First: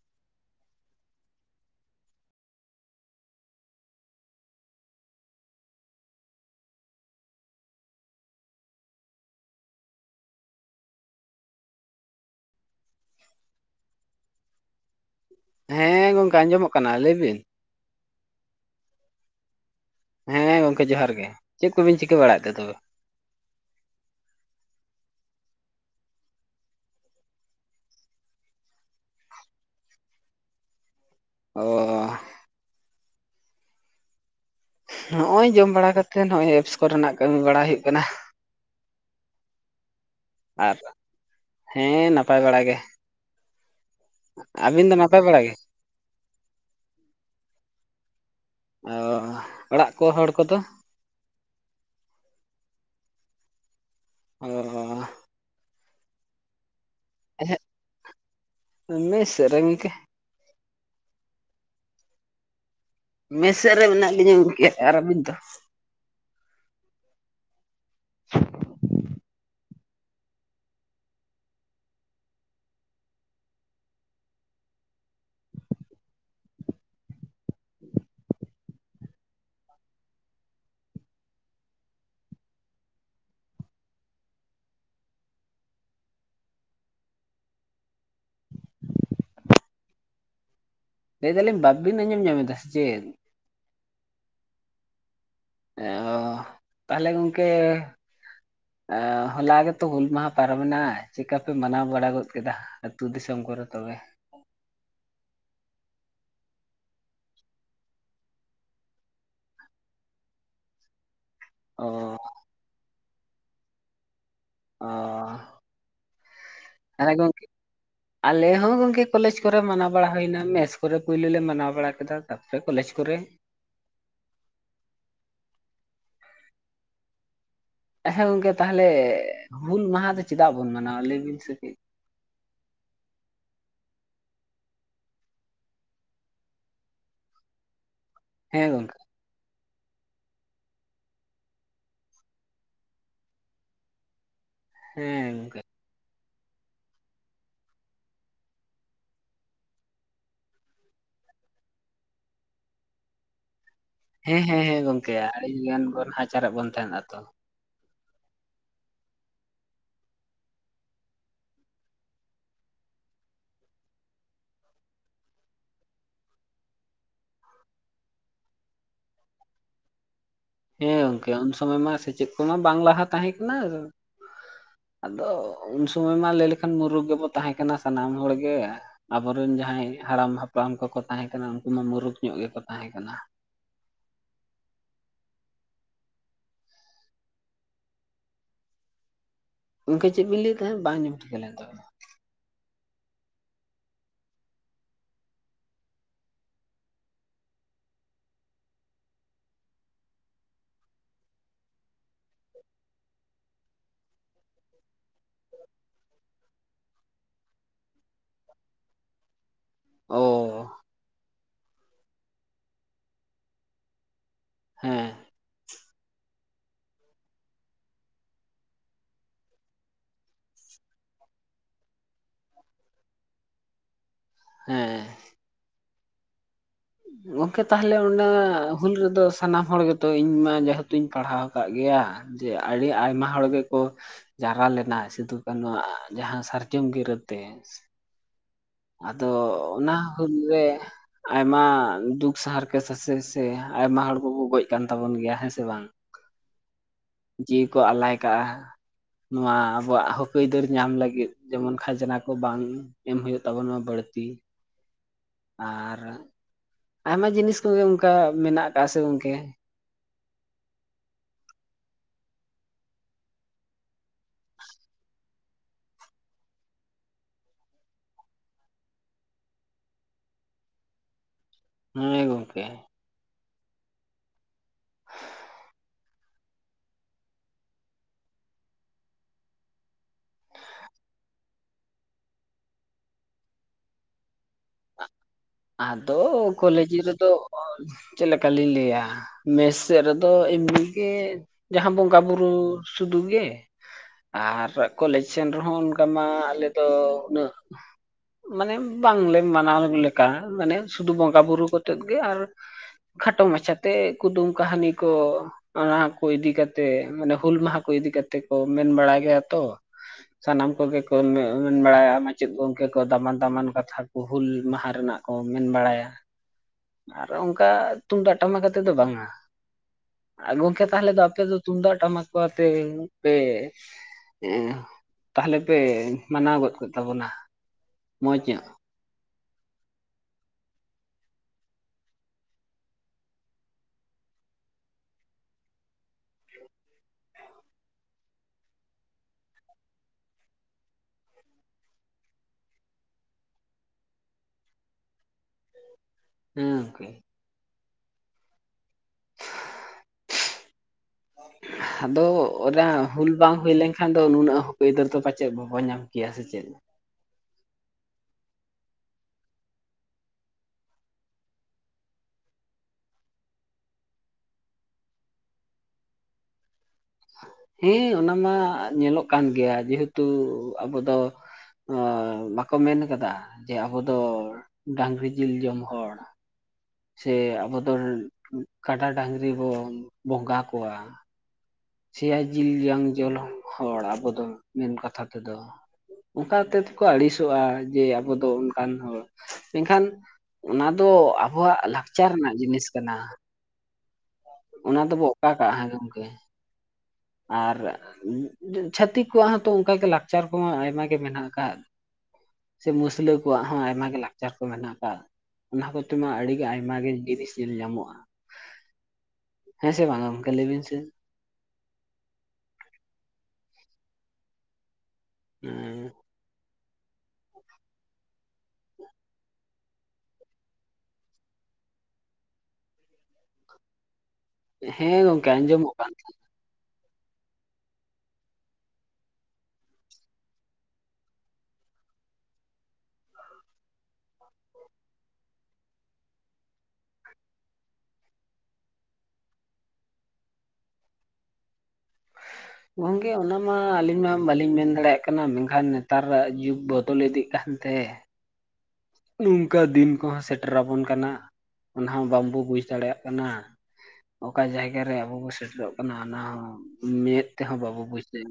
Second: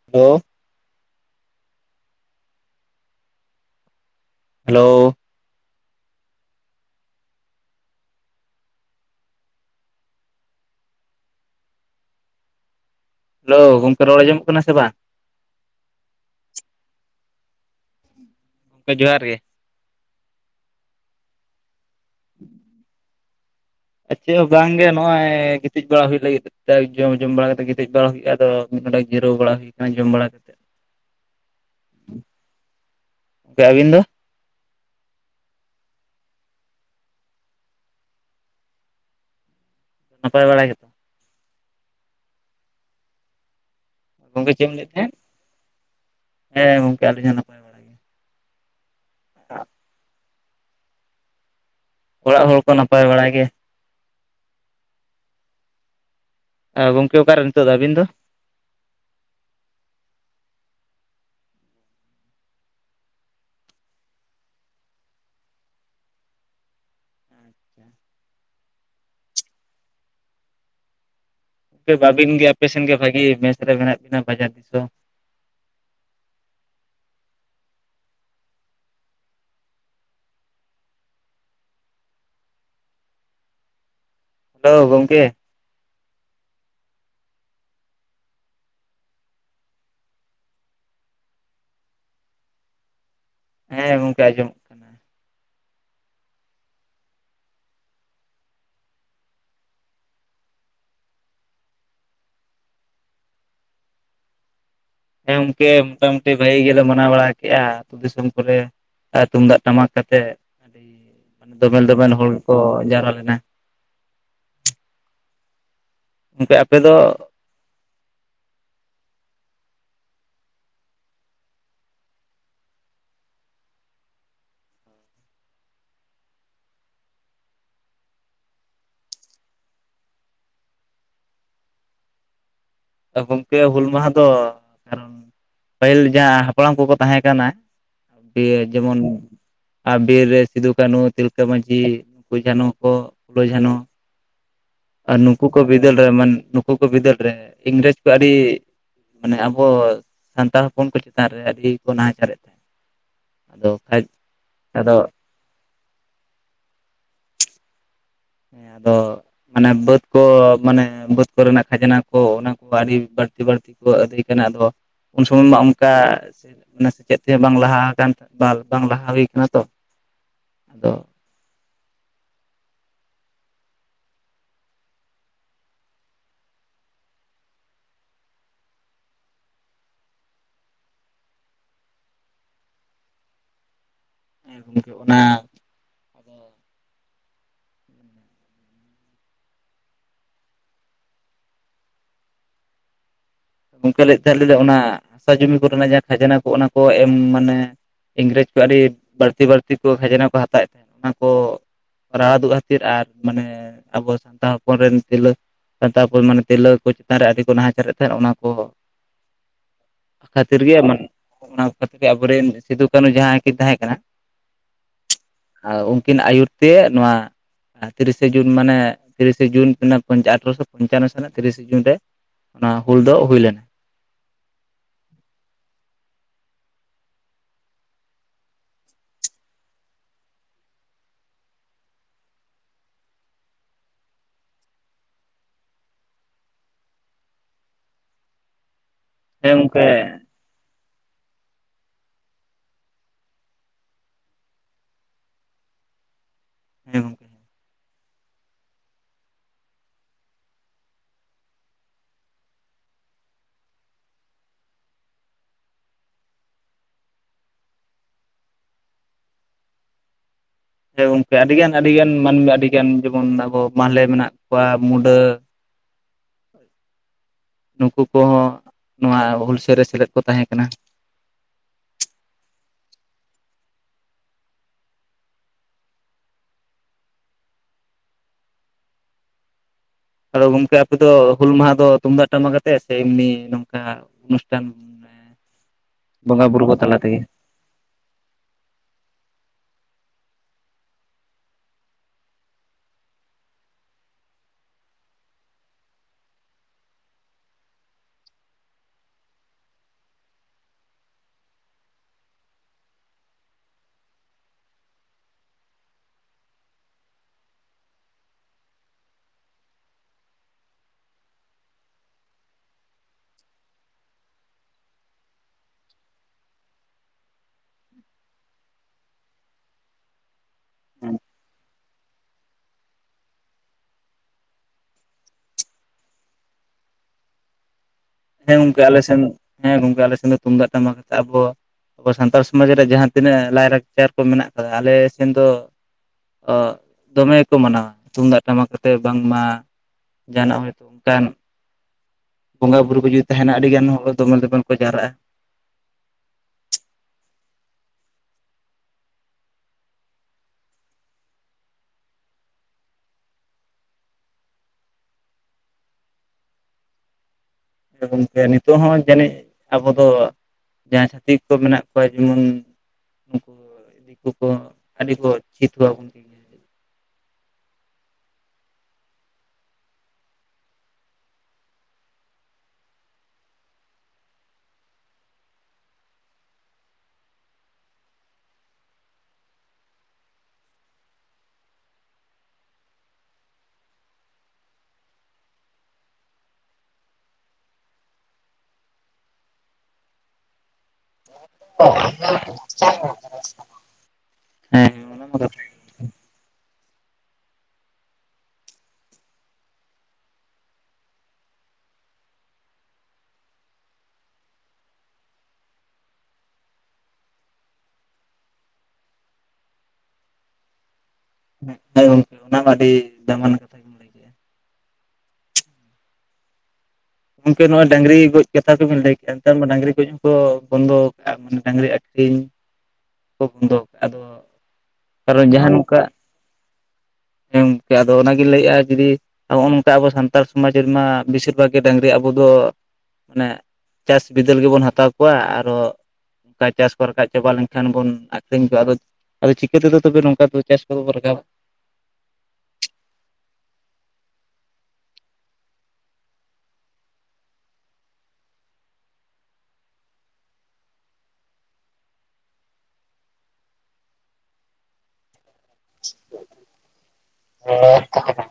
[unintelligible] Hello hello ᱜᱚᱝᱠ ᱨᱚᱲ ᱟᱸᱡᱚᱢᱚᱜ ᱠᱟᱱᱟ ᱥᱮ ᱵᱟ ᱦᱮᱸ ᱜᱚᱝᱠᱮ ᱟᱸᱡᱚᱢᱚᱜ ᱠᱟᱱᱟ ᱞᱟᱹᱭ ᱵᱤᱱ ᱦᱮ ᱡᱚᱦᱟᱨ ᱜᱮ ᱦᱮᱸ ᱜᱚᱝᱠᱮ ᱡᱚᱦᱟᱨ ᱜᱮ ᱪᱮᱫ ᱠᱚᱵᱤᱱ ᱪᱤᱠᱟᱹ ᱵᱟᱲᱟᱭᱮᱫ ᱛᱮ ᱛᱚᱵᱮ ᱪᱮᱫ ᱦᱚᱸ ᱵᱟᱝᱜᱮ ᱱᱚᱜᱼᱚᱭ ᱜᱤᱛᱤᱡ ᱵᱟᱲᱟ ᱦᱩᱭ ᱞᱟᱹᱜᱤᱫ [unintelligible] ᱡᱚᱢ ᱡᱚᱢ ᱵᱟᱲᱟ ᱠᱟᱛᱮ ᱜᱤᱛᱤᱡ ᱵᱟᱲᱟ ᱦᱩᱭᱩᱜᱼᱟ ᱟᱫᱚ ᱢᱤᱫ ᱰᱚᱰᱮᱠ ᱡᱤᱨᱟ. ᱣ ᱵᱟᱲᱟ ᱦᱩᱭᱩᱜ ᱠᱟᱱᱟ ᱡᱚᱢ ᱵᱟᱲᱟ ᱠᱟᱛᱮᱫ ᱚ ᱠᱮ ᱟᱵᱤᱱ ᱫᱚ ᱦᱚᱜ ᱚᱭ ᱡᱚᱢ ᱵᱟᱲᱟ ᱠᱟᱛᱮᱜ ᱱᱚᱜᱱᱚᱭ ᱮᱯᱥ ᱠᱚᱨᱮᱱᱟᱜ ᱠᱟᱹᱢᱤ ᱵᱟᱲᱟ ᱦᱩᱭᱩᱜ ᱠᱟᱱᱟ ᱱᱟᱯᱟᱭ ᱵᱟᱲᱟ ᱟᱨ ᱜᱮᱛᱚ ᱦᱮᱸ ᱱᱟᱯᱟᱭ ᱵᱟᱲᱟ ᱜᱮ ᱜᱚᱝᱠᱮ ᱪᱮᱫ ᱮᱢ ᱟᱵᱤᱱ ᱞᱟᱹᱭᱮᱫ ᱫᱚ ᱛᱟᱦᱮᱸᱫ ᱱᱟᱯᱟᱭ ᱵᱟᱲᱟ ᱜᱮ᱾ ᱦᱮᱸ ᱜᱚᱝᱠᱮ ᱟᱹᱞᱤᱧ ᱦᱚᱸ ᱱᱟᱯᱟᱭ ᱵᱟᱲᱟ ᱜᱮ ᱚ ᱚᱲᱟᱜ ᱠᱚ ᱦᱚᱲ ᱠᱚᱫᱚ? ᱚᱲᱟᱜ ᱦᱚᱲ ᱠᱚ ᱱᱟᱯᱟᱭ ᱵᱟᱲᱟ ᱜᱮ᱾ ᱚ ᱟ ᱜᱚᱝᱠᱮ ᱚᱠᱟᱨᱮ ᱱᱤᱛᱚᱜ ᱫᱚ ᱟᱹᱵᱤᱱ ᱫᱚ? ᱢᱮᱥ ᱥᱮᱫ ᱨᱮ ᱜᱚᱢᱠᱮ ᱢᱮᱥ ᱥᱮᱫ ᱨᱮ ᱢᱮᱱᱟᱜ ᱞᱤᱧᱟᱹ ᱜᱚᱝᱠᱮ ᱟᱨ ᱟᱹᱵᱤᱱ ᱫᱚ᱾ [inaudible] ᱜᱮ ᱵᱟᱵᱤᱱ ᱜᱮ ᱟᱯᱮᱥᱮᱱ ᱜᱮ ᱵᱷᱟᱹᱜᱤ ᱢᱮᱥ ᱨᱮ ᱢᱮᱱᱟᱜ ᱵᱤᱱᱟ ᱵᱟᱡᱟᱨ ᱫᱤᱥᱚᱢ [inaudible] ᱦᱮᱞᱳ ᱜᱚᱝᱠᱮ ᱞᱟᱹᱭ ᱫᱟᱞᱤᱧ ᱵᱟᱵᱵᱤᱱ ᱟᱸᱡᱚᱢ ᱧᱟᱢ ᱫᱟ ᱥᱮ ᱪᱮᱫ ᱦᱮᱸ ᱜᱚᱝᱠᱮ ᱟᱸᱡᱚᱢ ᱮ ᱚᱞ ᱛᱟᱦᱞᱮ ᱜᱚᱝᱠᱮ ᱟ ᱦᱚᱞᱟ ᱜᱮ ᱛᱚ ᱦᱩᱞ ᱢᱟᱦᱟ ᱯᱟᱨᱚᱢᱱᱟ ᱪᱮᱫᱠᱟ ᱯᱮ ᱢᱟᱱᱟᱣ ᱵᱟᱲᱟ ᱜᱚᱫ ᱠᱮᱫᱟ ᱟᱹᱛᱩ ᱫᱤᱥᱚᱢ ᱠᱚᱨᱮ ᱛᱚᱵᱮ ᱦᱮᱸ ᱜᱚᱝᱠᱮ ᱢᱚᱴᱟᱢᱩᱴᱤ ᱵᱷᱟᱹᱜᱤ ᱜᱮᱞᱮ ᱢᱟᱱᱟᱣ ᱵᱟᱲᱟ ᱠᱮᱜᱼᱟ, ᱟᱹᱛᱩ ᱫᱤᱥᱚᱢ ᱠᱚᱨᱮ ᱟᱨ ᱛᱩᱢᱫᱟᱜ ᱴᱟᱢᱟᱠ ᱠᱟᱛᱮ ᱫᱚᱢᱮᱞ ᱚ ᱫᱚᱢᱮᱞ ᱦᱚᱲ ᱜᱮ ᱠᱚ ᱡᱟᱣᱨᱟ ᱞᱮᱱᱟ ᱚ ᱜᱚᱝᱠᱮ ᱟᱯᱮ ᱫᱚ [inaudible] ᱜᱚᱝᱠᱮ ᱟᱞᱮ ᱦᱚᱸ ᱜᱚᱝᱠᱮ ᱠᱚᱞᱮᱡᱽ ᱠᱚᱨᱮ ᱢᱟᱱᱟᱣ ᱵᱟᱲᱟ ᱦᱳᱭᱱᱟ ᱢᱮᱥ ᱠᱚᱨᱮ ᱯᱩᱭᱞᱩ ᱞᱮ ᱢᱟᱱᱟᱣ ᱵᱟᱲᱟ ᱠᱮᱫᱟ ᱛᱟᱯᱚᱨᱮ ᱠᱚᱞᱮᱡᱽ ᱠᱚᱨᱮ ᱦᱮᱸ ᱜᱚᱝᱠᱮ ᱛᱟᱦᱞᱮ ᱦᱩᱞ ᱢᱟᱦᱟ ᱫᱚ ᱪᱮᱫᱟᱜ ᱵᱚᱱ ᱢᱟᱱᱟᱣᱟ ᱞᱟᱹᱭ ᱵᱤᱱ ᱥᱮ ᱠᱟᱹᱡ ᱜᱚᱝᱠᱮ ᱦᱩᱞ ᱢᱟᱦᱟ ᱫᱚ ᱠᱟᱨᱚᱱ ᱯᱟᱹᱦᱤᱞ ᱡᱟᱸᱦᱟ ᱦᱟᱯᱲᱟᱢ ᱠᱚ ᱠᱚ ᱛᱟᱦᱮᱸ ᱠᱟᱱᱟ, ᱫᱤᱭᱮ ᱦᱮᱸ ᱜᱚᱝᱠᱮ ᱡᱮᱢᱚᱱ ᱟᱨ ᱵᱤᱨ ᱨᱮ ᱥᱤᱫᱩ ᱠᱟᱹᱱᱦᱩ ᱛᱤᱞᱠᱟᱹ ᱢᱟᱡᱷᱤ ᱱᱩᱠᱩ ᱡᱷᱟᱱᱚ ᱠᱚ ᱯᱷᱩᱞᱚ ᱡᱷᱟᱱᱚ᱾ ᱟᱨ ᱦᱮᱸ ᱱᱩᱠᱩ ᱜᱚᱝᱠᱮ ᱠᱚ ᱵᱤᱫᱟᱹᱞ ᱨᱮ ᱢᱟᱱ ᱱᱩᱠᱩ ᱠᱚ ᱵᱤᱫᱟᱹᱞ ᱨᱮ ᱤᱝᱨᱮᱡᱽ ᱠᱚ ᱟᱹᱰᱤ ᱢᱟᱱᱮ ᱟᱵᱚ ᱥᱟᱱᱛᱟᱲ ᱦᱚᱯᱚᱱ ᱠᱚ ᱪᱮᱛᱟᱱ ᱨᱮ ᱟᱹᱰᱤ ᱠᱚ ᱱᱟᱦᱟᱪᱟᱨᱮᱫ ᱛᱟᱦᱮᱸᱫ᱾ ᱟᱫᱚ ᱠᱷᱟᱡ ᱦᱮᱸ ᱦᱮᱸ ᱦᱮᱸ ᱟᱫᱚ ᱜᱚᱝᱠᱮ ᱟᱹᱰᱤ ᱜᱟᱱ ᱠᱚ [unintelligible] ᱱᱟᱦᱟᱪᱟᱨᱮᱜ ᱵᱚᱱ ᱛᱟᱦᱮᱸᱱᱟ ᱛᱚ᱾ ᱦᱮᱸ ᱟᱫᱚ ᱢᱟᱱᱮ ᱵᱟᱹᱫᱽ ᱠᱚ ᱢᱟᱱᱮ ᱵᱟᱹᱫᱽ ᱠᱚᱨᱮᱱᱟᱜ ᱠᱷᱟᱡᱽᱱᱟ ᱠᱚ ᱚᱱᱟ ᱠᱚ ᱟᱹᱰᱤ ᱵᱟᱹᱲᱛᱤ ᱵᱟᱹᱲᱛᱤ [inaudible] ᱠᱟᱱᱟ ᱟᱫᱚ ᱩᱱ ᱥᱚᱢᱚᱭ ᱢᱟ ᱚᱱᱠᱟ ᱚᱱᱟ ᱥᱮᱪᱮᱫ ᱛᱮ ᱵᱟᱝ ᱞᱟᱦᱟ ᱟᱠᱟᱱ [unintelligible] ᱵᱟᱝ ᱞᱟᱦᱟ ᱦᱩᱭᱟ ᱠᱟᱱᱟ ᱛᱚ? ᱟᱫᱚ ᱦᱮᱸ ᱜᱚᱝᱠᱮ ᱩᱱ ᱥᱚᱢᱚᱭ ᱢᱟ ᱥᱮᱪᱮᱫ ᱠᱚ ᱢᱟ ᱵᱟᱝ ᱞᱟᱦᱟ ᱛᱟᱸᱦᱮ ᱠᱟᱱᱟ, ᱟᱨ ᱟᱫᱚ ᱩᱱ ᱥᱚᱢᱚᱭ ᱢᱟ ᱞᱟᱹᱭ ᱞᱮᱠᱷᱟᱱ ᱢᱩᱨᱩᱠ ᱜᱮᱵᱚ ᱛᱟᱦᱮᱸᱠᱟᱱᱟ ᱥᱟᱱᱟᱢ ᱦᱚᱲ ᱜᱮ᱾ ᱟᱵᱚᱨᱤᱱ ᱡᱟᱦᱟᱸᱭ ᱦᱟᱲᱟᱢ ᱦᱟᱯᱲᱟᱢ ᱠᱚ ᱠᱚ ᱛᱟᱦᱮᱸ ᱠᱟᱱᱟ ᱩᱱᱠᱩ ᱢᱟ ᱢᱩᱨᱩᱠ ᱧᱚᱜ ᱜᱮ ᱠᱚ ᱛᱟᱦᱮᱸ ᱠᱟᱱᱟ᱾ [inaudible] ᱚᱱᱟ ᱟᱫᱚ ᱜᱚᱝᱠᱮ ᱪᱮᱫ ᱵᱤᱱ ᱞᱟᱹᱭ ᱛᱟᱦᱮᱸᱫ? ᱵᱟᱝ ᱟᱸᱡᱚᱢ ᱴᱷᱤᱠᱟᱹ ᱞᱮᱱ ᱛᱟᱵᱤᱱᱟ᱾ ᱜᱚᱝᱠᱮ ᱞᱟᱹᱭᱮᱫ ᱛᱟᱸᱦᱮᱫ ᱞᱮ ᱚᱱᱟ ᱦᱟᱥᱟ ᱡᱚᱢᱤ ᱠᱚᱨᱮᱱᱟᱜ ᱡᱟᱦᱟᱸ ᱠᱷᱟᱡᱽᱱᱟ ᱠᱚ ᱚᱱᱟ ᱠᱚ ᱮᱢ ᱢᱟᱱᱮ ᱤᱝᱨᱮᱡᱽ ᱠᱚ ᱟᱹᱰᱤ ᱵᱟᱹᱲᱛᱤ ᱵᱟᱹᱲᱛᱤ ᱠᱚ ᱠᱷᱟᱡᱽᱱᱟ ᱠᱚ ᱦᱟᱛᱟᱣᱮᱫ ᱛᱟᱦᱮᱸ ᱱᱟ ᱠᱚ᱾ ᱨᱟᱲᱟ ᱫᱩᱜ ᱠᱷᱟᱹᱛᱤᱨ ᱟᱨ ᱢᱟᱱᱮ ᱟᱵᱚ ᱥᱟᱱᱛᱟᱲ ᱦᱚᱯᱚᱱ ᱨᱮᱱ ᱛᱤᱨᱞᱟᱹ ᱥᱟᱱᱛᱟᱲ ᱦᱚᱯᱚᱱ ᱢᱟᱱᱮ ᱛᱤᱨᱞᱟᱹ ᱠᱚ ᱪᱮᱛᱟᱱ ᱨᱮ ᱟᱹᱰᱤ ᱠᱚ ᱱᱟᱦᱟᱪᱟᱨᱮᱫ ᱛᱟᱦᱮᱸᱫ ᱚᱱᱟ ᱚᱦᱚ ᱚ, ᱛᱤᱨ ᱜᱮ ᱟᱢᱟᱱ ᱚᱱᱟ ᱠᱷᱟᱹᱛᱤᱨ ᱛᱮ ᱟᱵᱚᱨᱤᱱ ᱥᱤᱫᱩ ᱠᱟᱹᱱᱩ ᱡᱟᱦᱟᱸᱭ ᱠᱤᱱ ᱛᱟᱦᱮᱸ ᱠᱟᱱᱟ, ᱦᱮᱸ, ᱟᱨ ᱩᱱᱠᱤᱱ ᱟᱹᱭᱩᱨ ᱛᱮ ᱱᱚᱣᱟ ᱟᱨ ᱛᱤᱨᱤᱥᱮ ᱡᱩᱱ ᱢᱟᱱᱮ ᱛᱤᱨᱤᱥᱮ ᱡᱩᱱ [inaudible] ᱟᱴᱷᱨᱚᱥᱚ ᱯᱚᱧᱪᱟᱱᱱᱚ ᱥᱟᱞ ᱨᱮᱱᱟᱜ ᱛᱤᱨᱤᱥᱮ ᱡᱩᱱ ᱨᱮ ᱚᱱᱟ ᱦᱩᱞ ᱫᱚ ᱦᱩᱭ ᱞᱮᱱᱟ᱾ ᱦᱮᱸ, ᱜᱚᱝᱠᱮ ᱛᱟᱦᱞᱮ ᱚᱱᱟ ᱦᱩᱞ ᱨᱮ ᱫᱚ ᱥᱟᱱᱟᱢ ᱦᱚᱲ ᱜᱮ ᱛᱚ ᱤᱧ ᱢᱟ ᱡᱮᱦᱮᱛᱩᱧ ᱯᱟᱲᱦᱟᱣ ᱠᱟᱜ ᱜᱮᱭᱟ, ᱡᱮ ᱟᱹᱰᱤ ᱟᱭᱢᱟ ᱦᱚᱲ ᱜᱮ ᱠᱚ ᱡᱟᱣᱨᱟ ᱞᱮᱱᱟ ᱥᱤᱫᱩ ᱠᱟᱹᱱᱩᱣᱟᱜ ᱡᱟᱦᱟᱸ ᱥᱟᱨᱡᱚᱢ ᱜᱤᱨᱟᱹ ᱛᱮ, [inaudible] ᱟᱫᱚ ᱦᱮᱸ ᱜᱚᱝᱠᱮ ᱚᱱᱟ ᱦᱩᱞ ᱨᱮ ᱢᱟ ᱫᱩᱠ ᱥᱟᱦᱟᱨ ᱠᱮ ᱥᱟᱥᱮ ᱥᱮ ᱟᱭᱢᱟ ᱦᱚᱲ ᱠᱚ ᱠᱚ ᱜᱚᱡ ᱠᱟᱱ ᱛᱟᱵᱚᱱ ᱜᱮᱭᱟ ᱦᱮᱸ ᱥᱮ ᱵᱟᱝ? [inaudible] ᱜᱚᱝᱠᱮ ᱡᱤᱣᱤ ᱠᱚ ᱟᱞᱟᱭ ᱠᱟᱜᱼᱟ᱾ ᱱᱚᱣᱟ ᱟᱵᱚᱣᱟᱜ ᱦᱚᱠ ᱟᱹᱭᱫᱟᱹᱨ ᱧᱟᱢ ᱞᱟᱹᱜᱤᱫ ᱡᱮᱢᱚᱱ ᱠᱷᱟᱡᱽᱱᱟ ᱠᱚ ᱵᱟᱝ ᱮᱢ ᱦᱩᱭᱩᱜ ᱛᱟᱵᱚᱱ ᱢᱟ ᱵᱟᱹᱲᱛᱤ, ᱟᱨ ᱟᱭᱢᱟ ᱡᱤᱱᱤᱥ ᱠᱚᱜᱮ ᱚᱱᱠᱟ ᱢᱮᱱᱟᱜ ᱟᱠᱟᱜᱟ ᱥᱮ ᱜᱚᱝᱠᱮ? ᱦᱮᱸ ᱜᱚᱝᱠᱮ ᱟᱹᱰᱤ ᱜᱟᱱ ᱟᱹᱰᱤ ᱜᱟᱱ ᱢᱟᱹᱱᱢᱤ ᱟᱹᱰᱤ ᱜᱟᱱ ᱜᱮ ᱵᱚᱱ ᱟᱵᱚ ᱢᱟᱦᱞᱮ ᱢᱮᱱᱟᱜ ᱠᱚᱣᱟ ᱢᱩᱸᱰᱟᱹ ᱱᱩᱠᱩ ᱠᱚᱦᱚᱸ ᱱᱚᱣᱟ ᱦᱩᱞ ᱥᱟᱹᱭ ᱨᱮ ᱥᱮᱞᱮᱫ ᱠᱚ ᱛᱟᱦᱮᱸ ᱠᱟᱱᱟ᱾ ᱦᱮᱸ ᱜᱚᱝᱠᱮ᱾ ᱟᱫᱚ ᱜᱚᱝᱠᱮ ᱟᱯᱮ ᱫᱚ ᱦᱩᱹᱞ ᱢᱟᱦᱟ ᱫᱚ ᱛᱩᱢᱫᱟᱜ ᱴᱟᱢᱟᱠ ᱟᱛᱮᱫ ᱥᱮ ᱮᱢᱱᱤ ᱱᱚᱝᱠᱟ ᱚᱱᱩᱥᱴᱷᱟᱱ [unintelligible] ᱟᱫᱚ ᱵᱚᱸᱜᱟ ᱵᱩᱨᱩ ᱠᱚ ᱠᱚᱞᱮᱡᱽ ᱛᱟᱞᱟ ᱛᱮᱜᱮ ᱨᱮᱫᱚ ᱚ ᱪᱮᱫ ᱞᱮᱠᱟ ᱞᱤᱧ ᱞᱟᱹᱭᱼᱟ, ᱢᱮᱥ ᱥᱮᱫ ᱨᱮ ᱫᱚ ᱮᱢ ᱱᱤ ᱜᱮ ᱡᱟᱸᱦᱟ ᱵᱚᱸᱜᱟ ᱵᱩᱨᱩ ᱥᱩᱫᱩ ᱜᱮ ᱟᱨ ᱠᱚᱞᱮᱡᱽ ᱥᱮᱱ ᱨᱮᱦᱚᱸ ᱚᱱᱠᱟ ᱢᱟ ᱟᱞᱮ ᱫᱚ ᱩᱱᱟᱹᱜ ᱢᱟᱱᱮ ᱵᱟᱝ ᱞᱮ ᱢᱟᱱᱟᱣ ᱞᱮᱠᱟ, ᱢᱟᱱᱮ ᱥᱩᱫᱩ ᱵᱚᱸᱜᱟᱼᱵᱩᱨᱩ ᱠᱟᱛᱮᱫ ᱜᱮ ᱟᱨ ᱠᱷᱟᱴᱚ ᱢᱟᱪᱷᱟ ᱛᱮ ᱠᱩᱫᱩᱢ ᱠᱟᱹᱦᱱᱤ ᱠᱚ, ᱟᱸᱻ ᱠᱚ ᱤᱫᱤ ᱠᱟᱛᱮ ᱢᱟᱱᱮ ᱦᱩᱞ ᱢᱟᱦᱟ ᱠᱚ ᱤᱫᱤ ᱠᱟᱛᱮ ᱠᱚ ᱢᱮᱱ ᱵᱟᱲᱟᱭ ᱜᱮᱭᱟ ᱛᱚ᱾ ᱥᱟᱱᱟᱢ ᱠᱚᱜᱮ ᱠᱚ ᱢᱮ ᱢᱮᱱ ᱵᱟᱲᱟᱭᱟ ᱢᱟᱪᱮᱫ ᱜᱚᱝᱠᱮ ᱠᱚ ᱫᱟᱢᱟᱱ ᱫᱟᱢᱟᱱ ᱠᱟᱛᱷᱟ ᱠᱚ ᱦᱩᱹᱞ ᱢᱟᱦᱟ ᱨᱮᱱᱟᱜ ᱠᱚ ᱢᱮᱱ ᱵᱟᱲᱟᱭᱟ, ᱟᱨ ᱚᱸᱠᱟ ᱛᱩᱢᱫᱟᱜ ᱴᱟᱢᱟᱠ ᱟᱛᱮ ᱫᱚ ᱵᱟᱝᱼᱟ᱾ ᱟᱻᱜᱚᱝᱠᱮ ᱛᱟᱦᱮᱞᱮ ᱫᱚ ᱟᱯᱮ ᱫᱚ ᱛᱩᱢᱫᱟᱜ ᱴᱟᱢᱟᱠ ᱠᱚ ᱟᱛᱮ, ᱯᱮ ᱮᱸᱦ ᱛᱟᱦᱮᱞᱮ ᱯᱮ ᱢᱟᱱᱟᱣ ᱜᱚᱫ ᱠᱮᱫ ᱛᱟᱵᱚᱱᱟ! ᱢᱚᱸᱡᱽ ᱦᱮᱸ ᱧᱚᱜ ᱜᱚᱝᱠᱮ ᱟᱞᱮ ᱥᱮᱱ, ᱦᱮᱸ ᱜᱚᱝᱠᱮ ᱟᱞᱮ ᱥᱮᱱ ᱫᱚ ᱛᱩᱢᱫᱟᱜ ᱴᱟᱢᱟᱠ ᱟᱛᱮ ᱟᱵᱚᱣᱟᱜ ᱟᱵᱚ ᱥᱟᱱᱛᱟᱲ ᱥᱚᱢᱟᱡᱽ ᱨᱮᱱᱟᱜ ᱡᱟᱦᱟᱸ ᱛᱤᱱᱟᱹᱜ ᱞᱟᱭᱼᱞᱟᱠᱪᱟᱨ ᱠᱚ ᱢᱮᱱᱟᱜ ᱟᱠᱟᱫᱟ ᱟᱞᱮ ᱥᱮᱱ ᱫᱚ ᱚᱜ ᱫᱚᱢᱮ ᱠᱚ ᱢᱟᱱᱟᱣᱟ, ᱛᱩᱢᱫᱟᱜ ᱴᱟᱢᱟᱠ ᱟᱛᱮ ᱵᱟᱝ ᱢᱟ ᱡᱟᱦᱟᱸᱱᱟᱜ ᱦᱚᱭ ᱛᱚ‌ ᱚᱱᱠᱟᱱ, ᱵᱚᱸᱜᱟ ᱵᱩᱨᱩᱠ- ᱠᱚ ᱡᱩᱫᱤ ᱛᱟᱦᱮᱸᱱᱟ ᱟᱹᱰᱤ ᱜᱟᱱ ᱦᱚᱲ ᱫᱚᱢᱮᱞ ᱫᱚᱢᱮᱞ ᱠᱚ ᱡᱟᱣᱨᱟᱜᱼᱟ᱾ ᱦᱩᱸᱻᱜᱚᱝᱠᱮ, [inaudible] ᱦᱟᱫᱚ ᱚᱱᱟ ᱦᱩᱹᱞ ᱵᱟᱝ ᱦᱩᱭ ᱞᱮᱱ ᱠᱷᱟᱝ ᱫᱚ ᱱᱩᱱᱟᱹᱜ ᱦᱚᱠ ᱟᱹᱭᱫᱟᱹᱨ ᱫᱚ ᱯᱟᱪᱮᱜ ᱵᱟᱵᱚᱱ ᱧᱟᱢ ᱠᱮᱭᱟ ᱥᱮ ᱪᱮᱫ? [unintelligible] ᱜᱚᱝᱠᱮ ᱱᱤᱛᱚᱜ ᱦᱚᱸ ᱡᱟᱹᱱᱤᱡ ᱟᱵᱚ ᱫᱚ ᱡᱟᱦᱟᱸᱭ ᱪᱷᱟᱹᱛᱤᱠ ᱠᱚ ᱢᱮᱱᱟᱜ ᱠᱚᱣᱟ ᱡᱮᱢᱚᱱ ᱩᱱᱠᱩ [unintelligible] ᱫᱤᱠᱩ ᱠᱚ ᱟᱹᱰᱤ ᱠᱚ ᱪᱷᱤ‌ ᱛᱷᱩ ᱟᱵᱚᱱ ᱜᱮ ᱦᱮᱸ ᱚᱱᱟ ᱢᱟ ᱧᱮᱞᱚᱜ ᱠᱟᱱ ᱜᱮᱭᱟ ᱡᱮ ᱦᱮᱛᱩ ᱟᱵᱚ ᱫᱚ ᱚᱻᱵᱟᱠᱚ ᱢᱮᱱ ᱟᱠᱟᱫᱟ ᱡᱮ, ᱟᱵᱚ ᱫᱚ ᱰᱟᱺᱜᱽᱨᱤ ᱡᱤᱞ ᱡᱚᱢ ᱦᱚᱲ ᱥᱮ ᱟᱵᱚ ᱫᱚᱞ [unintelligible] ᱠᱟᱰᱟ ᱰᱟᱺᱜᱽᱨᱤ ᱵᱚᱱ ᱵᱚᱸᱜᱟ ᱠᱚᱣᱟ, ᱥᱮᱭᱟ ᱡᱤᱞ ᱡᱟᱝ ᱡᱚᱞ [unintelligible] ᱦᱚᱲ ᱟᱵᱚ ᱫᱚ ᱢᱮᱱ ᱠᱟᱛᱷᱟ ᱛᱮᱫᱚ ᱚᱠᱟᱛᱮᱫ ᱠᱚ ᱟᱹᱲᱤᱥᱚᱜᱼᱟ ᱡᱮ ᱟᱵᱚ ᱫᱚ ᱚᱱᱠᱟᱱ ᱦᱚᱲ, ᱢᱮᱱᱠᱷᱟᱱ ᱚᱱᱟ ᱫᱚ ᱟᱵᱷᱚᱣᱟᱜ ᱞᱟᱠᱪᱟᱨ ᱨᱮᱱᱟᱜ ᱡᱤᱱᱤᱥ ᱠᱟᱱᱟ᱾ ᱦᱮᱸ ᱚᱱᱟ ᱫᱚᱵᱚ ᱢᱟ ᱚᱠᱟ ᱠᱟᱛᱷᱟ ᱠᱟᱜᱼᱟ, ᱦᱮᱸ ᱜᱚᱝᱠᱮ? ᱟᱨ [unintelligible] ᱪᱷᱟᱹᱛᱤᱠ ᱠᱚᱣᱟᱜ ᱦᱚᱸᱛᱚ ᱚᱸᱠᱟ ᱜᱮ ᱞᱟᱠᱪᱟᱨ ᱠᱚᱢᱟ ᱟᱭᱢᱟ ᱜᱮ ᱢᱮᱱᱟᱜ ᱟᱠᱟᱫ, ᱥᱮ ᱢᱩᱥᱞᱟᱹ ᱠᱚᱣᱟᱜ ᱦᱚᱸ ᱟᱭᱢᱟ ᱜᱮ ᱞᱟᱠᱪᱟᱨ ᱠᱚ ᱢᱮᱱᱟᱜ ᱟᱠᱟᱜ᱾ ᱚᱱᱟᱦ ᱠᱚᱛᱮ‌ ᱢᱟ ᱟᱹᱰᱤ ‌ᱜᱮ ᱟᱭᱢᱟ ᱜᱮ ᱡᱤᱱᱤᱥ ᱧᱮᱞ ᱧᱟᱢᱚᱜᱼᱟ, ᱦᱮᱸ ᱥᱮ ᱵᱟᱝᱼᱟ ᱜᱚᱝᱠᱮ ᱞᱟᱹᱭ ᱵᱤᱱ ᱥᱮ? [unintelligible] ᱦᱮᱸ ᱜᱚᱝᱠᱮ ᱚᱱᱟ ᱢᱟ ᱟᱹᱰᱤ ᱫᱟᱢᱟᱱ ᱠᱟᱛᱷᱟ ᱜᱮᱢ ᱞᱟᱹᱭ ᱠᱮᱫᱼᱟ ᱦᱮᱸ ᱻ ᱜᱚᱝᱠᱮ ᱱᱚᱣᱟ ᱰᱟᱺᱜᱽᱨᱤ ᱜᱚᱡ ᱠᱟᱛᱷᱟ ᱠᱚ ᱵᱤᱱ ᱞᱟᱹᱭ ᱠᱮᱜᱼᱟ, ᱮᱱᱛᱟᱱ ᱢᱟ ᱰᱟᱺᱜᱽᱨᱤ ᱠᱚ ᱡᱚᱢ ᱠᱚ ᱵᱚᱱ ᱫᱚ ᱟᱠᱟᱜᱼᱟ, ᱢᱟᱱᱮ ᱰᱟᱺᱜᱽᱨᱤ ᱟᱹᱠ ᱨᱤᱧ ᱠᱚ ᱵᱚᱸᱫᱚ ᱟᱠᱟᱜᱼᱟ, ᱟᱫᱚ ᱦᱮᱸ ᱟᱨᱳ ᱜᱚᱢᱠᱮ ᱡᱟᱦᱟᱸᱱ ᱟᱸᱡᱚᱢᱚᱜ ᱠᱟᱱᱟ ᱠᱚᱣᱟᱜ ᱦᱮᱸ ᱜᱚᱝᱠᱮ ᱟᱫᱚ ᱚᱱᱟ ᱜᱤᱧ ᱞᱟᱹᱭᱮᱼᱟ, ᱡᱩᱫᱤ ᱱᱚᱜ ᱱᱚᱝᱠᱟ ᱟᱵᱚ ᱥᱟᱱᱛᱟᱲ ᱥᱚᱢᱟᱡᱽ ᱨᱮᱢᱟᱜ ᱵᱤᱥᱤᱨ ᱵᱷᱟᱜᱽ ᱜᱮ ᱰᱟᱺᱜᱽᱨᱤ ᱟᱵᱚ ᱫᱚ ᱢᱟᱱᱮᱜ ᱪᱟᱥ ᱵᱤᱫᱟᱹᱞ ᱜᱮ ᱵᱚᱱ ᱦᱟᱛᱟᱣ ᱠᱚᱣᱟ ᱟᱨᱚᱜ ᱠᱟ ᱪᱟᱥ ᱠᱚ ᱨᱟᱠᱟᱵ ᱪᱟᱵᱟ ᱞᱮᱱ ᱠᱷᱟᱱ ᱵᱚᱱ ᱟᱹᱠᱷᱨᱤᱧ ᱠᱚᱣᱟ ᱟᱫᱚᱡ- ᱟᱫᱚ ᱪᱤᱠᱟᱹ ᱛᱮᱫᱚ ᱛᱚᱵᱮ ᱱᱚᱝᱠᱟ ᱫᱚ ᱪᱟᱥ ᱠᱚᱫᱚ ᱵᱚ ᱨᱟᱠᱟᱵᱟ? [inaudible] ᱜᱚᱝᱠᱮ ᱚᱱᱟ ᱢᱟ ᱟᱹᱞᱤᱧ ᱢᱟ ᱵᱟᱹᱞᱤᱧ ᱢᱮᱱ ᱫᱟᱲᱮᱭᱟᱜ ᱠᱟᱱᱟ, ᱢᱮᱸᱠᱷᱟᱱ ᱱᱮᱛᱟᱨ ᱨᱟᱜ ᱡᱩᱜᱽ ᱵᱚᱫᱚᱞ ᱤᱫᱤᱜ ᱠᱟᱱᱛᱮ ᱱᱚᱝᱠᱟ ᱫᱤᱱ ᱠᱚᱦᱚᱸ ᱥᱮᱴᱮᱨᱟᱵᱚᱱ ᱠᱟᱱᱟ, ᱚᱱᱟᱦᱚᱸ ᱵᱟᱝᱵᱚ ᱵᱩᱡ ᱫᱟᱲᱮᱭᱟᱜ ᱠᱟᱱᱟ, [inaudible] ᱚᱠᱟ ᱡᱟᱭᱜᱟ ᱨᱮ ᱟᱵᱚ ᱵᱚ ᱥᱮᱴᱮᱨᱚᱜ ᱚᱱᱟᱼᱟᱱᱟ ᱦᱚᱸ ᱢᱮᱫ ᱛᱮᱦᱚᱸ ᱵᱟᱵᱚ ᱵᱩᱡᱷ [inaudible]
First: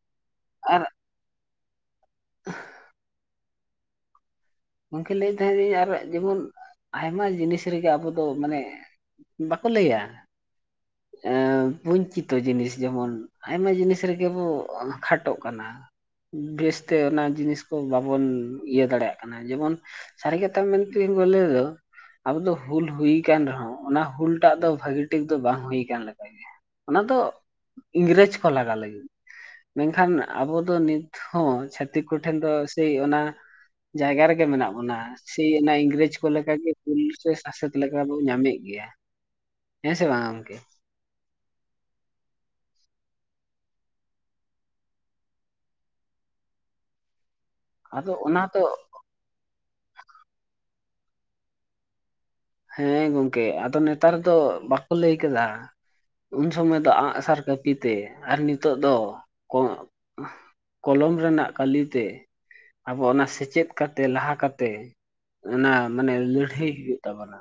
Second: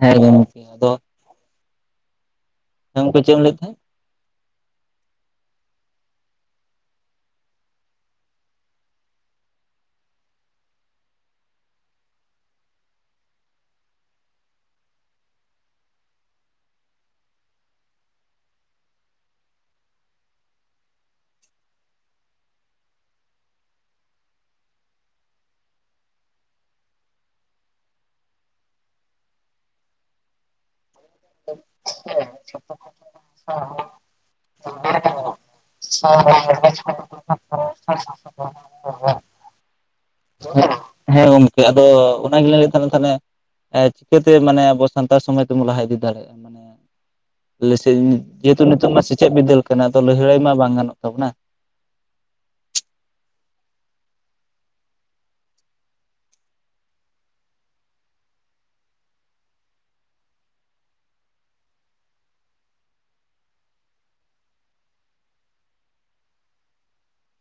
ᱦᱮᱸ ᱜᱚᱝᱠᱮ ᱟᱨ ᱟᱫᱚ [inaudible] ᱦᱮᱸ ᱜᱚᱝᱠᱮ ᱪᱮᱫ ᱮᱢ ᱞᱟᱹᱭᱮᱫ ᱛᱟᱦᱮᱸᱫ? ᱜᱚᱝᱠᱮ ᱞᱟᱹᱭᱮᱫ ᱛᱟᱦᱮᱸ ᱤᱧ ᱟᱨ ᱡᱮᱢᱚᱱ ᱟᱭᱢᱟ ᱡᱤᱱᱤᱥ ᱨᱮᱜᱮ ᱟᱵᱚ ᱫᱚ ᱢᱟᱱᱮᱜ ᱵᱟᱠᱚ ᱞᱟᱹᱭᱟ, ᱮᱸᱻ ᱯᱩᱧ ᱪᱤᱛᱚ ᱡᱤᱱᱤᱥ ᱡᱮᱢᱚᱱ ᱟᱭᱢᱟ ᱡᱤᱱᱤᱥ ᱨᱮᱜᱮ ᱵᱚᱜ ᱠᱷᱟᱴᱚᱜ ᱠᱟᱱᱟ, ᱵᱮᱥᱛᱮ ᱚᱱᱟ ᱡᱤᱱᱤᱥ ᱠᱚ ᱵᱟᱵᱚᱱ ᱤᱭᱟᱹ ᱫᱟᱲᱮᱭᱟᱜ ᱠᱟᱱᱟ, ᱡᱮᱢᱚᱱ ᱥᱟᱨᱤ ᱠᱟᱛᱷᱟ ᱢᱮᱱ ᱛᱤ ᱟᱹᱧ ᱵᱚᱞᱮ ᱫᱚ ᱟᱵᱚ ᱫᱚ ᱦᱩᱞ ᱦᱩᱭ ᱠᱟᱱ ᱨᱮᱦᱚᱸ, ᱚᱱᱟ ᱦᱩᱞ ᱴᱟᱜ ᱫᱚ ᱵᱷᱟᱹᱜᱤ ᱴᱤᱠ ᱫᱚ ᱵᱟᱝ ᱦᱩᱭ ᱠᱟᱱ ᱞᱮᱠᱟ ᱜᱮ᱾ ᱚᱱᱟ ᱫᱚ ᱤᱝᱨᱮᱡᱽ ᱠᱚ ᱞᱟᱜᱟᱜ ᱞᱟᱹᱜᱤᱫ ᱢᱮᱱᱠᱷᱟᱱ ᱟᱵᱚ ᱫᱚ ᱱᱤᱛ ᱦᱚᱸ ᱪᱷᱟᱛᱤᱠ ᱠᱚᱴᱷᱮᱱ ᱫᱚ ᱥᱟᱹᱭ ᱚᱱᱟ ᱡᱟᱭᱜᱟ ᱨᱮᱜᱮ ᱢᱮᱱᱟᱜ ᱵᱚᱱᱟ᱾ ᱥᱮᱭ ᱚᱱᱟ ᱤᱝᱨᱮᱡᱽ ᱠᱚ ᱞᱮᱠᱟᱜᱮ ᱠᱩᱞ ᱥᱮ ᱥᱟᱥᱮᱛ ᱞᱮᱠᱟ ᱵᱚ ᱧᱟᱢᱮᱜ ᱜᱮᱭᱟ᱾ ᱦᱮᱸ ᱥᱮ ᱵᱟᱝᱼᱟ? [unintelligible] ᱦᱮᱸ ᱜᱳᱢ ᱟᱫᱚ ᱚᱱᱟᱜᱮᱞᱮ ᱞᱟᱹᱭᱮ ᱛᱟᱦᱮᱱ ᱛᱟᱦᱞᱮ ᱪᱤᱠᱟᱹᱛᱮ ᱢᱟᱱᱮ ᱟᱵᱚ ᱥᱟᱱᱛᱟᱲ ᱥᱚᱢᱟᱡᱽ ᱫᱚᱵᱚᱱ ᱞᱟᱦᱟ ᱤᱫᱤ ᱫᱟᱲᱮᱭᱟᱜᱼᱟ? ᱞᱮᱥᱮᱜ ᱟᱫᱚ ᱚᱱᱟ ᱫᱚ ᱡᱮᱦᱮᱛᱩ ᱱᱤᱛᱚᱜ ᱢᱟ ᱥᱮᱪᱮᱫ ᱵᱤᱫᱟᱹᱞ ᱠᱟᱱᱟ ᱞᱟᱹᱲᱦᱟᱹᱭ ᱢᱟ ᱵᱟᱝ ᱜᱟᱱᱚᱜ ᱛᱟᱵᱚᱱᱟ᱾ ᱦᱮᱸ ᱜᱚᱢᱠᱮ ᱟᱫᱚ ᱱᱮᱛᱟᱨ ᱫᱚ ᱵᱟᱠᱚ ᱞᱟᱹᱭ ᱠᱟᱫᱟ᱾ ᱩᱱ ᱥᱚᱢᱚᱭ ᱫᱚ ᱟᱸᱜᱼᱥᱟᱨ ᱠᱟᱹᱯᱤ ᱛᱮ ᱟᱨ ᱱᱤᱛᱚᱜ ᱫᱚ ᱠᱚᱸᱜ ᱠᱚᱞᱚᱢ ᱨᱮᱱᱟᱜ ᱠᱟᱹᱞᱤ ᱛᱮ ᱟᱵᱚ ᱚᱱᱟ ᱥᱮᱪᱮᱫ ᱠᱟᱛᱮ ᱞᱟᱦᱟ ᱠᱟᱛᱮ ᱚᱱᱟ ᱢᱟᱱᱮ ᱞᱟᱹᱲᱦᱟᱹᱭ ᱦᱩᱭᱩᱜ ᱛᱟᱵᱚᱱᱟ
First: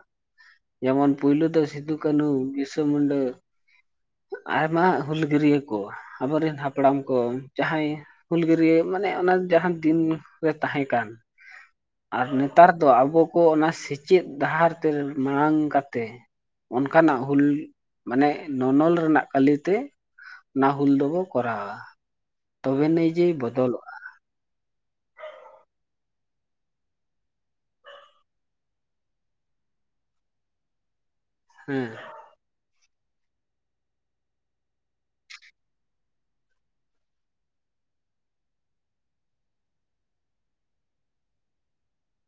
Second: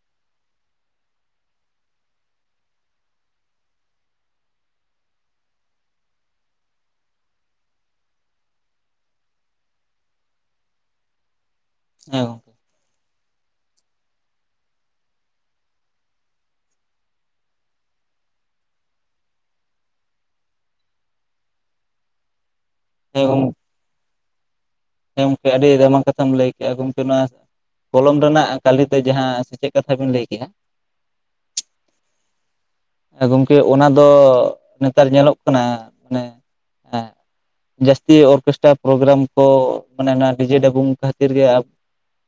ᱡᱮᱢᱚᱱ ᱯᱩᱭᱞᱚ ᱫᱚ ᱥᱤᱫᱩ ᱠᱟᱹᱱᱦᱩ ᱵᱤᱨᱤᱥᱟᱹ ᱢᱩᱱᱰᱟᱹ ᱟᱭᱢᱟ ᱦᱩᱞᱜᱟᱹᱨᱭᱟᱹ ᱠᱚ ᱟᱵᱚᱨᱮᱱ ᱦᱟᱯᱲᱟᱢ ᱠᱚ ᱡᱟᱦᱟᱸᱭ ᱦᱩᱞᱜᱟᱹᱨᱭᱟᱹ ᱢᱟᱱᱮ ᱚᱱᱟ ᱡᱟᱦᱟᱸ ᱫᱤᱱᱨᱮ ᱛᱟᱦᱮᱸ ᱠᱟᱱ, [unintelligible] ᱟᱨ ᱱᱮᱛᱟᱨ ᱫᱚ ᱟᱵᱚ ᱠᱚ ᱚᱱᱟ ᱥᱮᱪᱮᱫ ᱰᱟᱦᱟᱨ ᱛᱮ ᱢᱟᱲᱟᱝ ᱠᱟᱛᱮ ᱚᱱᱠᱟᱱᱟᱜ ᱦᱩᱞ ᱢᱟᱱᱮᱜ ᱱᱚᱱᱚᱞ ᱨᱮᱱᱟᱜ ᱠᱟᱹᱞᱤᱛᱮ ᱚᱱᱟ ᱦᱩᱞ ᱫᱚᱵᱚ ᱠᱚᱨᱟᱣᱟ ᱛᱚᱵᱮ ᱱᱟᱹᱭᱼᱡᱮ ᱦᱮᱸ ᱵᱚᱫᱚᱞᱚᱜᱼᱟ᱾ ᱦᱮᱸ ᱜᱚᱝᱠᱮ ᱟᱹᱰᱤ ᱟᱭᱢᱟ ᱠᱟᱛᱷᱟᱢ ᱞᱟᱹᱭ ᱠᱮᱜᱼᱟ ᱜᱚᱢᱠᱮ ᱱᱚᱣᱟ ᱠᱚᱞᱚᱢ ᱨᱮᱱᱟᱜ ᱠᱟᱞᱤᱛᱮ ᱡᱟᱦᱟᱸ ᱥᱮᱪᱮᱜ ᱠᱟᱛᱷᱟ ᱵᱤᱱ ᱞᱟᱹᱭ ᱠᱮᱜᱼᱟ, ᱦᱮᱸ ᱜᱚᱢᱠᱮ ᱚᱱᱟ ᱫᱚ ᱱᱮᱛᱟᱨ ᱧᱮᱞᱚᱜ ᱠᱟᱱᱟ ᱢᱟᱱᱮ ᱦᱮᱸ ᱡᱟᱹᱥᱛᱤ ᱚᱨᱠᱮᱥᱴᱨᱟ ᱯᱨᱳᱜᱨᱟᱢ ᱠᱚ ᱢᱟᱱᱮ ᱚᱱᱟ ᱰᱤᱡᱮ ᱰᱟᱵᱩᱸ ᱠᱷᱟᱹᱛᱤᱨ ᱜᱮ ᱟᱵ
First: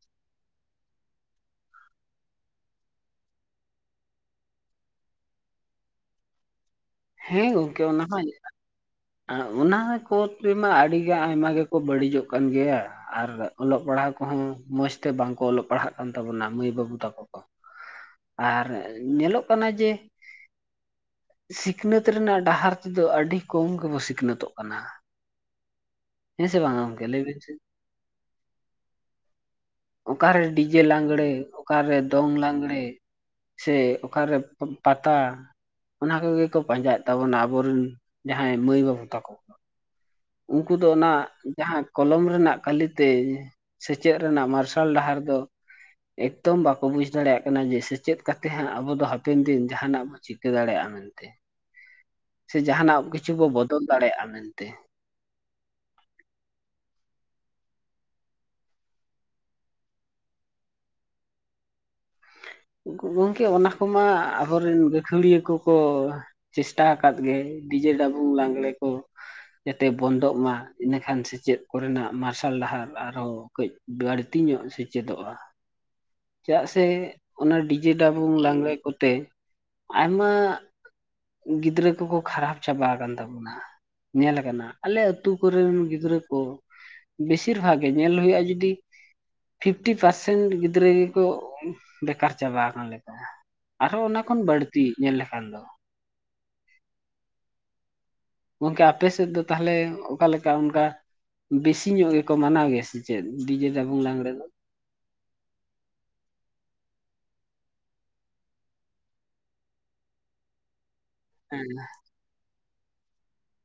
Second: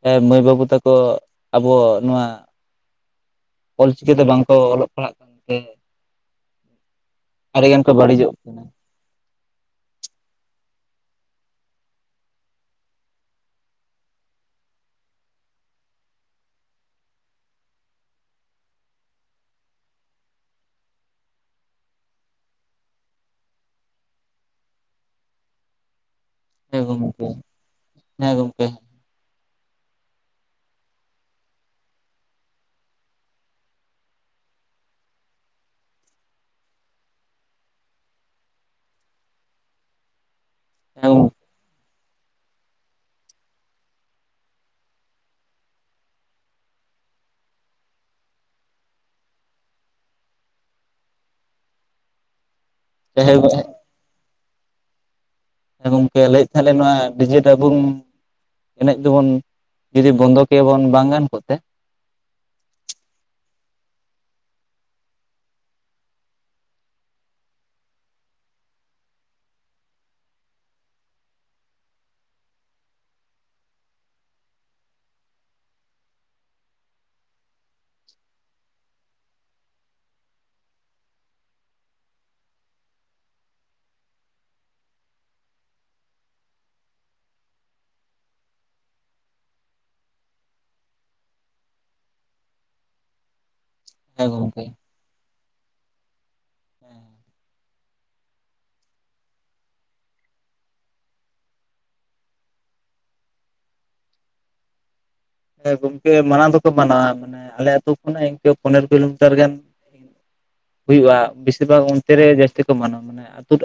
ᱦᱮᱸ ᱢᱟᱹᱭ ᱵᱟᱹᱵᱩ ᱛᱟᱠᱚ ᱟᱵᱚ ᱱᱚᱣᱟ ᱚᱞᱪᱤᱠᱤ ᱛᱮ ᱵᱟᱝᱠᱚ ᱚᱞᱚᱜ ᱯᱟᱲᱦᱟᱜ ᱠᱟᱱᱛᱮ ᱟᱹᱰᱤᱜᱟᱱ ᱠᱚ ᱵᱟᱹᱲᱤᱡᱚᱜ ᱟᱨ ᱚᱱᱟ ᱠᱚᱛᱮᱢᱟ ᱟᱹᱰᱤᱜᱮ ᱟᱭᱢᱟ ᱜᱮᱠᱚ ᱵᱟᱹᱲᱤᱡᱚᱜ ᱠᱟᱱ ᱜᱮᱭᱟ᱾ ᱟᱨ ᱚᱞᱚᱜ ᱯᱟᱲᱦᱟᱜ ᱠᱚᱦᱚᱸ ᱢᱚᱸᱡᱽ ᱛᱮ ᱵᱟᱝᱠᱚ ᱚᱞᱚᱜ ᱯᱟᱲᱦᱟᱜ ᱠᱟᱱ ᱛᱟᱵᱚᱱᱟ ᱢᱟᱹᱭ ᱵᱟᱹᱵᱩ ᱛᱟᱠᱚ ᱠᱚ᱾ ᱟᱨ ᱧᱮᱞᱚᱜ ᱠᱟᱱᱟ ᱡᱮ ᱥᱤᱠ ᱥᱤᱠᱷᱱᱟᱹᱛ ᱨᱮᱱᱟᱜ ᱰᱟᱦᱟᱨ ᱛᱮᱫᱚ ᱟᱹᱰᱤ ᱠᱚᱢ ᱜᱮᱵᱚ ᱥᱤᱠᱷᱱᱟᱹᱛᱚᱜ ᱠᱟᱱᱟ᱾ ᱦᱮᱸ ᱥᱮ ᱵᱟᱝᱼᱟ ᱜᱚᱝᱠᱮ ᱞᱟᱹᱭ ᱵᱤᱱ ᱥᱮ? ᱦᱮᱸ ᱜᱚᱢᱠᱮ ᱚᱠᱟᱨᱮ ᱰᱤᱡᱮ ᱞᱟᱸᱜᱽᱲᱮ ᱚᱠᱟᱨᱮ ᱫᱚᱝ ᱞᱟᱜᱽᱲᱮ ᱥᱮ ᱚᱠᱟᱨᱮ ᱯᱟᱛᱟ ᱚᱱᱟ ᱠᱚᱜᱮ ᱠᱚ ᱯᱟᱸᱡᱟᱭᱮᱫ ᱛᱟᱵᱚᱱᱟ ᱟᱵᱚᱨᱮᱱ ᱡᱟᱦᱟᱸᱭ ᱢᱟᱹᱭ ᱵᱟᱹᱵᱩ ᱛᱟᱠᱚ ᱠᱚ ᱾ ᱩᱱᱠᱩ ᱫᱚ ᱦᱮᱸ ᱚᱱᱟ ᱡᱟᱦᱟᱸ ᱠᱚᱞᱚᱢ ᱨᱮᱱᱟᱜ ᱠᱟᱹᱞᱤᱛᱮ ᱥᱮᱪᱮᱫ ᱨᱮᱱᱟᱜ ᱢᱟᱨᱥᱟᱞ ᱰᱟᱦᱟᱨ ᱫᱚ ᱮᱠᱫᱚᱢ ᱵᱟᱠᱚ ᱵᱩᱡᱽ ᱫᱟᱲᱮᱭᱟᱜ ᱠᱟᱱᱟ ᱡᱮ ᱥᱮᱪᱮᱫ ᱠᱟᱛᱮ ᱦᱟᱸᱜ ᱟᱵᱚ ᱫᱚ ᱦᱟᱯᱮᱱ ᱫᱤᱱ ᱡᱟᱦᱟᱱᱟᱜ ᱵᱚ ᱪᱤᱠᱟᱹ ᱫᱟᱲᱮᱭᱟᱜᱼᱟ ᱢᱮᱱ ᱛᱮ ᱥᱮ ᱡᱟᱦᱟᱱᱟᱜ ᱠᱤᱪᱷᱩ ᱠᱚ ᱜᱚᱝᱠᱮ ᱵᱚᱫᱚᱞ ᱫᱟᱲᱮᱭᱟᱜᱼᱟ ᱢᱮᱱᱛᱮ ᱦᱮᱸ ᱜᱚᱢᱠᱮ ᱞᱟᱹᱭᱮᱫ ᱛᱟᱦᱮ ᱞᱤᱧ ᱱᱚᱣᱟ ᱰᱤᱡᱮ ᱰᱟᱵᱩᱝ ᱮᱱᱮᱡ ᱫᱚᱵᱚᱱ ᱡᱩᱫᱤ ᱵᱚᱱᱫᱚ ᱠᱮᱭᱟᱵᱚᱱ ᱵᱟᱝ ᱜᱟᱱ ᱠᱚᱜ-ᱛᱮ ᱜᱚᱢᱠᱮ ᱚᱱᱟ ᱠᱚᱢᱟ ᱟᱵᱚᱨᱮᱱ ᱜᱟᱠᱷᱩᱲᱤᱭᱟᱹ ᱠᱚᱠᱚ ᱪᱮᱥᱴᱟ ᱟᱠᱟᱫ ᱜᱮ ᱰᱤᱡᱮ ᱰᱟᱵᱩᱝ ᱞᱟᱜᱽᱲᱮ ᱠᱚ ᱡᱟᱛᱮ ᱵᱚᱱᱫᱚᱜ ᱢᱟ ᱤᱱᱟᱹᱠᱷᱟᱱ ᱥᱮᱪᱮᱫ ᱠᱚᱨᱮᱱᱟᱜ ᱢᱟᱨᱥᱟᱞ ᱰᱟᱦᱟᱨ ᱟᱨᱦᱚᱸ ᱠᱟᱹᱡ ᱵᱟᱲᱛᱤ ᱧᱚᱜ ᱥᱮᱪᱮᱫᱚᱜᱼᱟ ᱪᱮᱫᱟᱜ ᱥᱮ ᱚᱱᱟ ᱰᱤᱡᱮ ᱰᱟᱵᱩᱝ ᱞᱟᱝᱲᱮ ᱠᱚᱛᱮ ᱟᱭᱢᱟ, ᱜᱤᱫᱽᱨᱟᱹ ᱠᱚᱠᱚ ᱠᱷᱟᱨᱟᱯ ᱪᱟᱵᱟ ᱟᱠᱟᱱ ᱛᱟᱵᱚᱱᱟ ᱧᱮᱞ ᱟᱠᱟᱱᱟ ᱟᱞᱮ ᱟᱛᱩ ᱠᱚᱨᱮᱱ ᱜᱤᱫᱽᱨᱟᱹ ᱠᱚ ᱵᱮᱥᱤᱨ ᱵᱷᱟᱜᱽ ᱜᱮ ᱧᱮᱞ ᱦᱩᱭᱩᱜᱼᱟ ᱡᱩᱫᱤ ᱯᱷᱤᱯᱴᱤ ᱯᱟᱨᱥᱮᱱᱴ ᱜᱤᱫᱽᱨᱟᱹ ᱜᱮ ᱠᱚ ᱵᱮᱠᱟᱨ ᱪᱟᱵᱟ ᱟᱠᱟᱱᱟ ᱞᱮᱠᱟ ᱟᱨᱦᱚᱸ ᱚᱱᱟ ᱦᱮᱸ ᱠᱷᱚᱱ ᱜᱚᱝᱠᱮ ᱵᱟᱹᱲᱛᱤ ᱧᱮᱞ ᱞᱮᱠᱷᱟᱱ ᱫᱚ ᱜᱚᱝᱠᱮ ᱟᱯᱮ ᱥᱮᱫ ᱫᱚ ᱛᱟᱦᱚᱞᱮ ᱚᱠᱟᱞᱮᱠᱟ ᱚᱱᱠᱟ᱾ ᱵᱮᱥᱤ ᱧᱚᱜ ᱜᱮᱠᱚ ᱢᱟᱱᱟᱣ ᱜᱮᱭᱟ ᱥᱮ ᱪᱮᱫ ᱰᱤᱡᱮ ᱰᱟᱵᱩᱝ ᱞᱟᱜᱽᱲᱮ ᱫᱚ? ᱦᱮᱸ ᱜᱚᱝᱠᱮ ᱢᱟᱱᱟᱣ ᱫᱚᱠᱚ ᱢᱟᱱᱟᱣᱟ ᱢᱟᱱᱮ ᱟᱞᱮ ᱟᱹᱛᱩ ᱠᱷᱚᱱᱟᱜ ᱤᱱᱠᱟᱹ ᱯᱚᱱᱮᱨᱳ ᱠᱤᱞᱳᱢᱤᱴᱟᱨ ᱜᱟᱱ ᱦᱩᱭᱩᱜ-ᱟ ᱵᱮᱥᱤᱨ ᱦᱮᱸ ᱵᱷᱟᱜᱽ ᱚᱱᱛᱮ ᱨᱮ ᱡᱟᱹᱥᱛᱤ ᱠᱚ ᱢᱟᱱᱟᱣᱟ ᱢᱟᱱᱮ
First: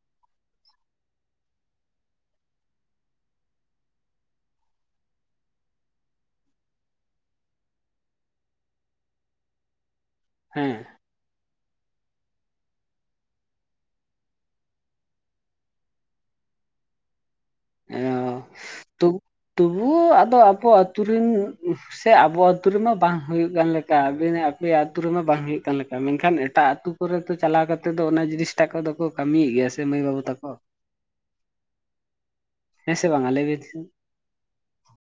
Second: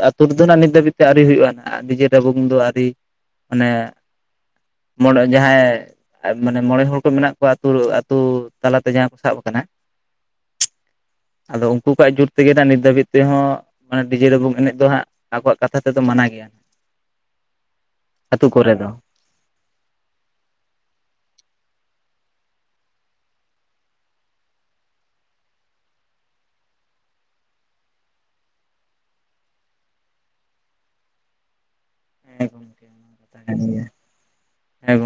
ᱟᱛᱳ ᱨᱮᱫᱚ ᱱᱤᱛ ᱫᱷᱟᱹᱵᱤᱡ ᱛᱮ ᱟᱹᱣᱨᱤ ᱦᱩᱭᱩᱜ-ᱟ ᱦᱟᱜ ᱰᱤᱡᱮ ᱰᱟᱵᱩᱝ ᱫᱚ ᱟᱹᱣᱨᱤ ᱚᱱᱮ ᱢᱚᱬᱮ ᱡᱟᱦᱟᱸᱭ ᱢᱟᱱᱮ ᱢᱚᱬᱮ ᱦᱚᱲ ᱠᱚ ᱢᱮᱱᱟᱜ ᱠᱚᱣᱟ ᱟᱹᱛᱩ ᱟᱹᱛᱩ ᱛᱟᱞᱟᱛᱮ ᱡᱟᱦᱟᱸ ᱠᱚ ᱥᱟᱵ ᱟᱠᱟᱱᱟ᱾ ᱦᱮᱸ ᱟᱫᱚ ᱩᱱᱠᱩ ᱠᱚᱣᱟᱜ ᱡᱩᱨ ᱛᱮᱜᱮ ᱱᱤᱛ ᱫᱷᱟᱹᱵᱤᱡ ᱛᱮᱦᱚᱸ ᱢᱟᱱᱮ ᱰᱤᱡᱮ ᱰᱟᱵᱩᱝ ᱮᱱᱮᱡ ᱫᱚ ᱦᱟᱸᱜ ᱟᱠᱚᱣᱟᱜ ᱠᱟᱛᱷᱟ ᱛᱮᱫᱚ ᱢᱟᱱᱟ ᱜᱮᱭᱟ᱾ ᱟᱹᱛᱩ ᱠᱚᱨᱮ ᱫᱚ᱾ ᱛᱚ ᱛᱚᱵᱩᱣᱳ ᱟᱫᱚ ᱟᱠᱚ ᱟᱹᱛᱩ ᱨᱮᱱ ᱥᱮ ᱟᱵᱚ ᱟᱹᱛᱩ ᱨᱮᱢᱟ ᱵᱟᱝ ᱦᱩᱭᱩᱜ ᱠᱟᱱ ᱞᱮᱠᱟ ᱟᱵᱤᱱ ᱟᱯᱮᱭᱟᱜ ᱟᱹᱛᱩ ᱨᱮᱢᱟ ᱵᱟᱝ ᱦᱩᱭᱩᱜ ᱠᱟᱱ ᱞᱮᱠᱟ ᱢᱮᱱᱠᱷᱟᱱ ᱮᱴᱟᱜ ᱟᱹᱛᱩ ᱛᱟ. ᱣ ᱨᱮᱦᱚᱛᱚ ᱪᱟᱞᱟᱣ ᱠᱟᱛᱮᱜ ᱫᱚ ᱚᱱᱟ ᱡᱤᱱᱤᱥ ᱴᱟ ᱠᱚᱫᱚ ᱠᱚ ᱠᱟᱹᱢᱤᱭᱮᱫ ᱜᱮᱭᱟ ᱥᱮ ᱢᱟᱹᱭ ᱵᱟᱹᱵᱩ ᱛᱟᱠᱚ᱾ ᱦᱮᱸ ᱦᱮᱸᱥᱮ ᱵᱟᱝ ᱠᱟᱛᱷᱟ ᱞᱟ. ᱭ ᱠᱟᱱ ᱵᱤᱱ ᱥᱮ? ᱜᱮᱭᱟ ᱦᱮᱸ ᱜᱚᱢᱠᱮ